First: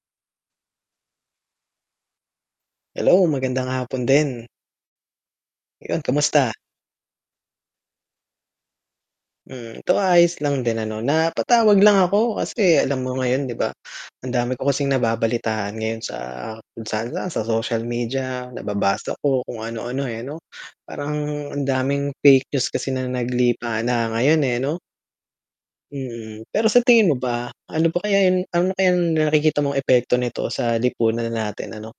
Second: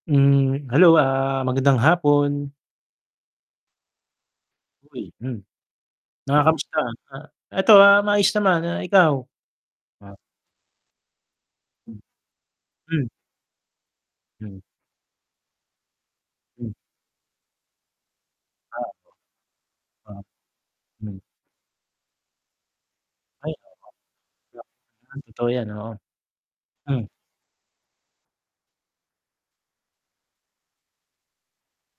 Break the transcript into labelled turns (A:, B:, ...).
A: Hmm, hello, ah, magandang hapon.
B: Hello, magandang hapon din.
A: Uy, hmm.
B: Ayun,
A: Ah,
B: kamusta?
A: kamusta, ah, eto ah maayos naman, ah ikaw?
B: Hmm, 'to ayos lang din ano, napatawag lang ako kasi alam
A: Hmm
B: mo ngayon 'di ba, ang dami ko kasing nababalitaan ngayon sa kung saan-saan, sa social media,
A: A
B: nababasa ko, kung ano-ano
A: Ah,
B: eh 'no. Parang
A: hmm
B: ang daming fake news kasi na
A: Ay, oo.
B: naglipana ngayon eh, 'no?
A: Totoo 'yan, oo.
B: Mm, pero sa
A: M
B: tingin mo ba, ano pa kaya yung ano na kayang nakikita mong epekto nito sa lipunan natin, ano?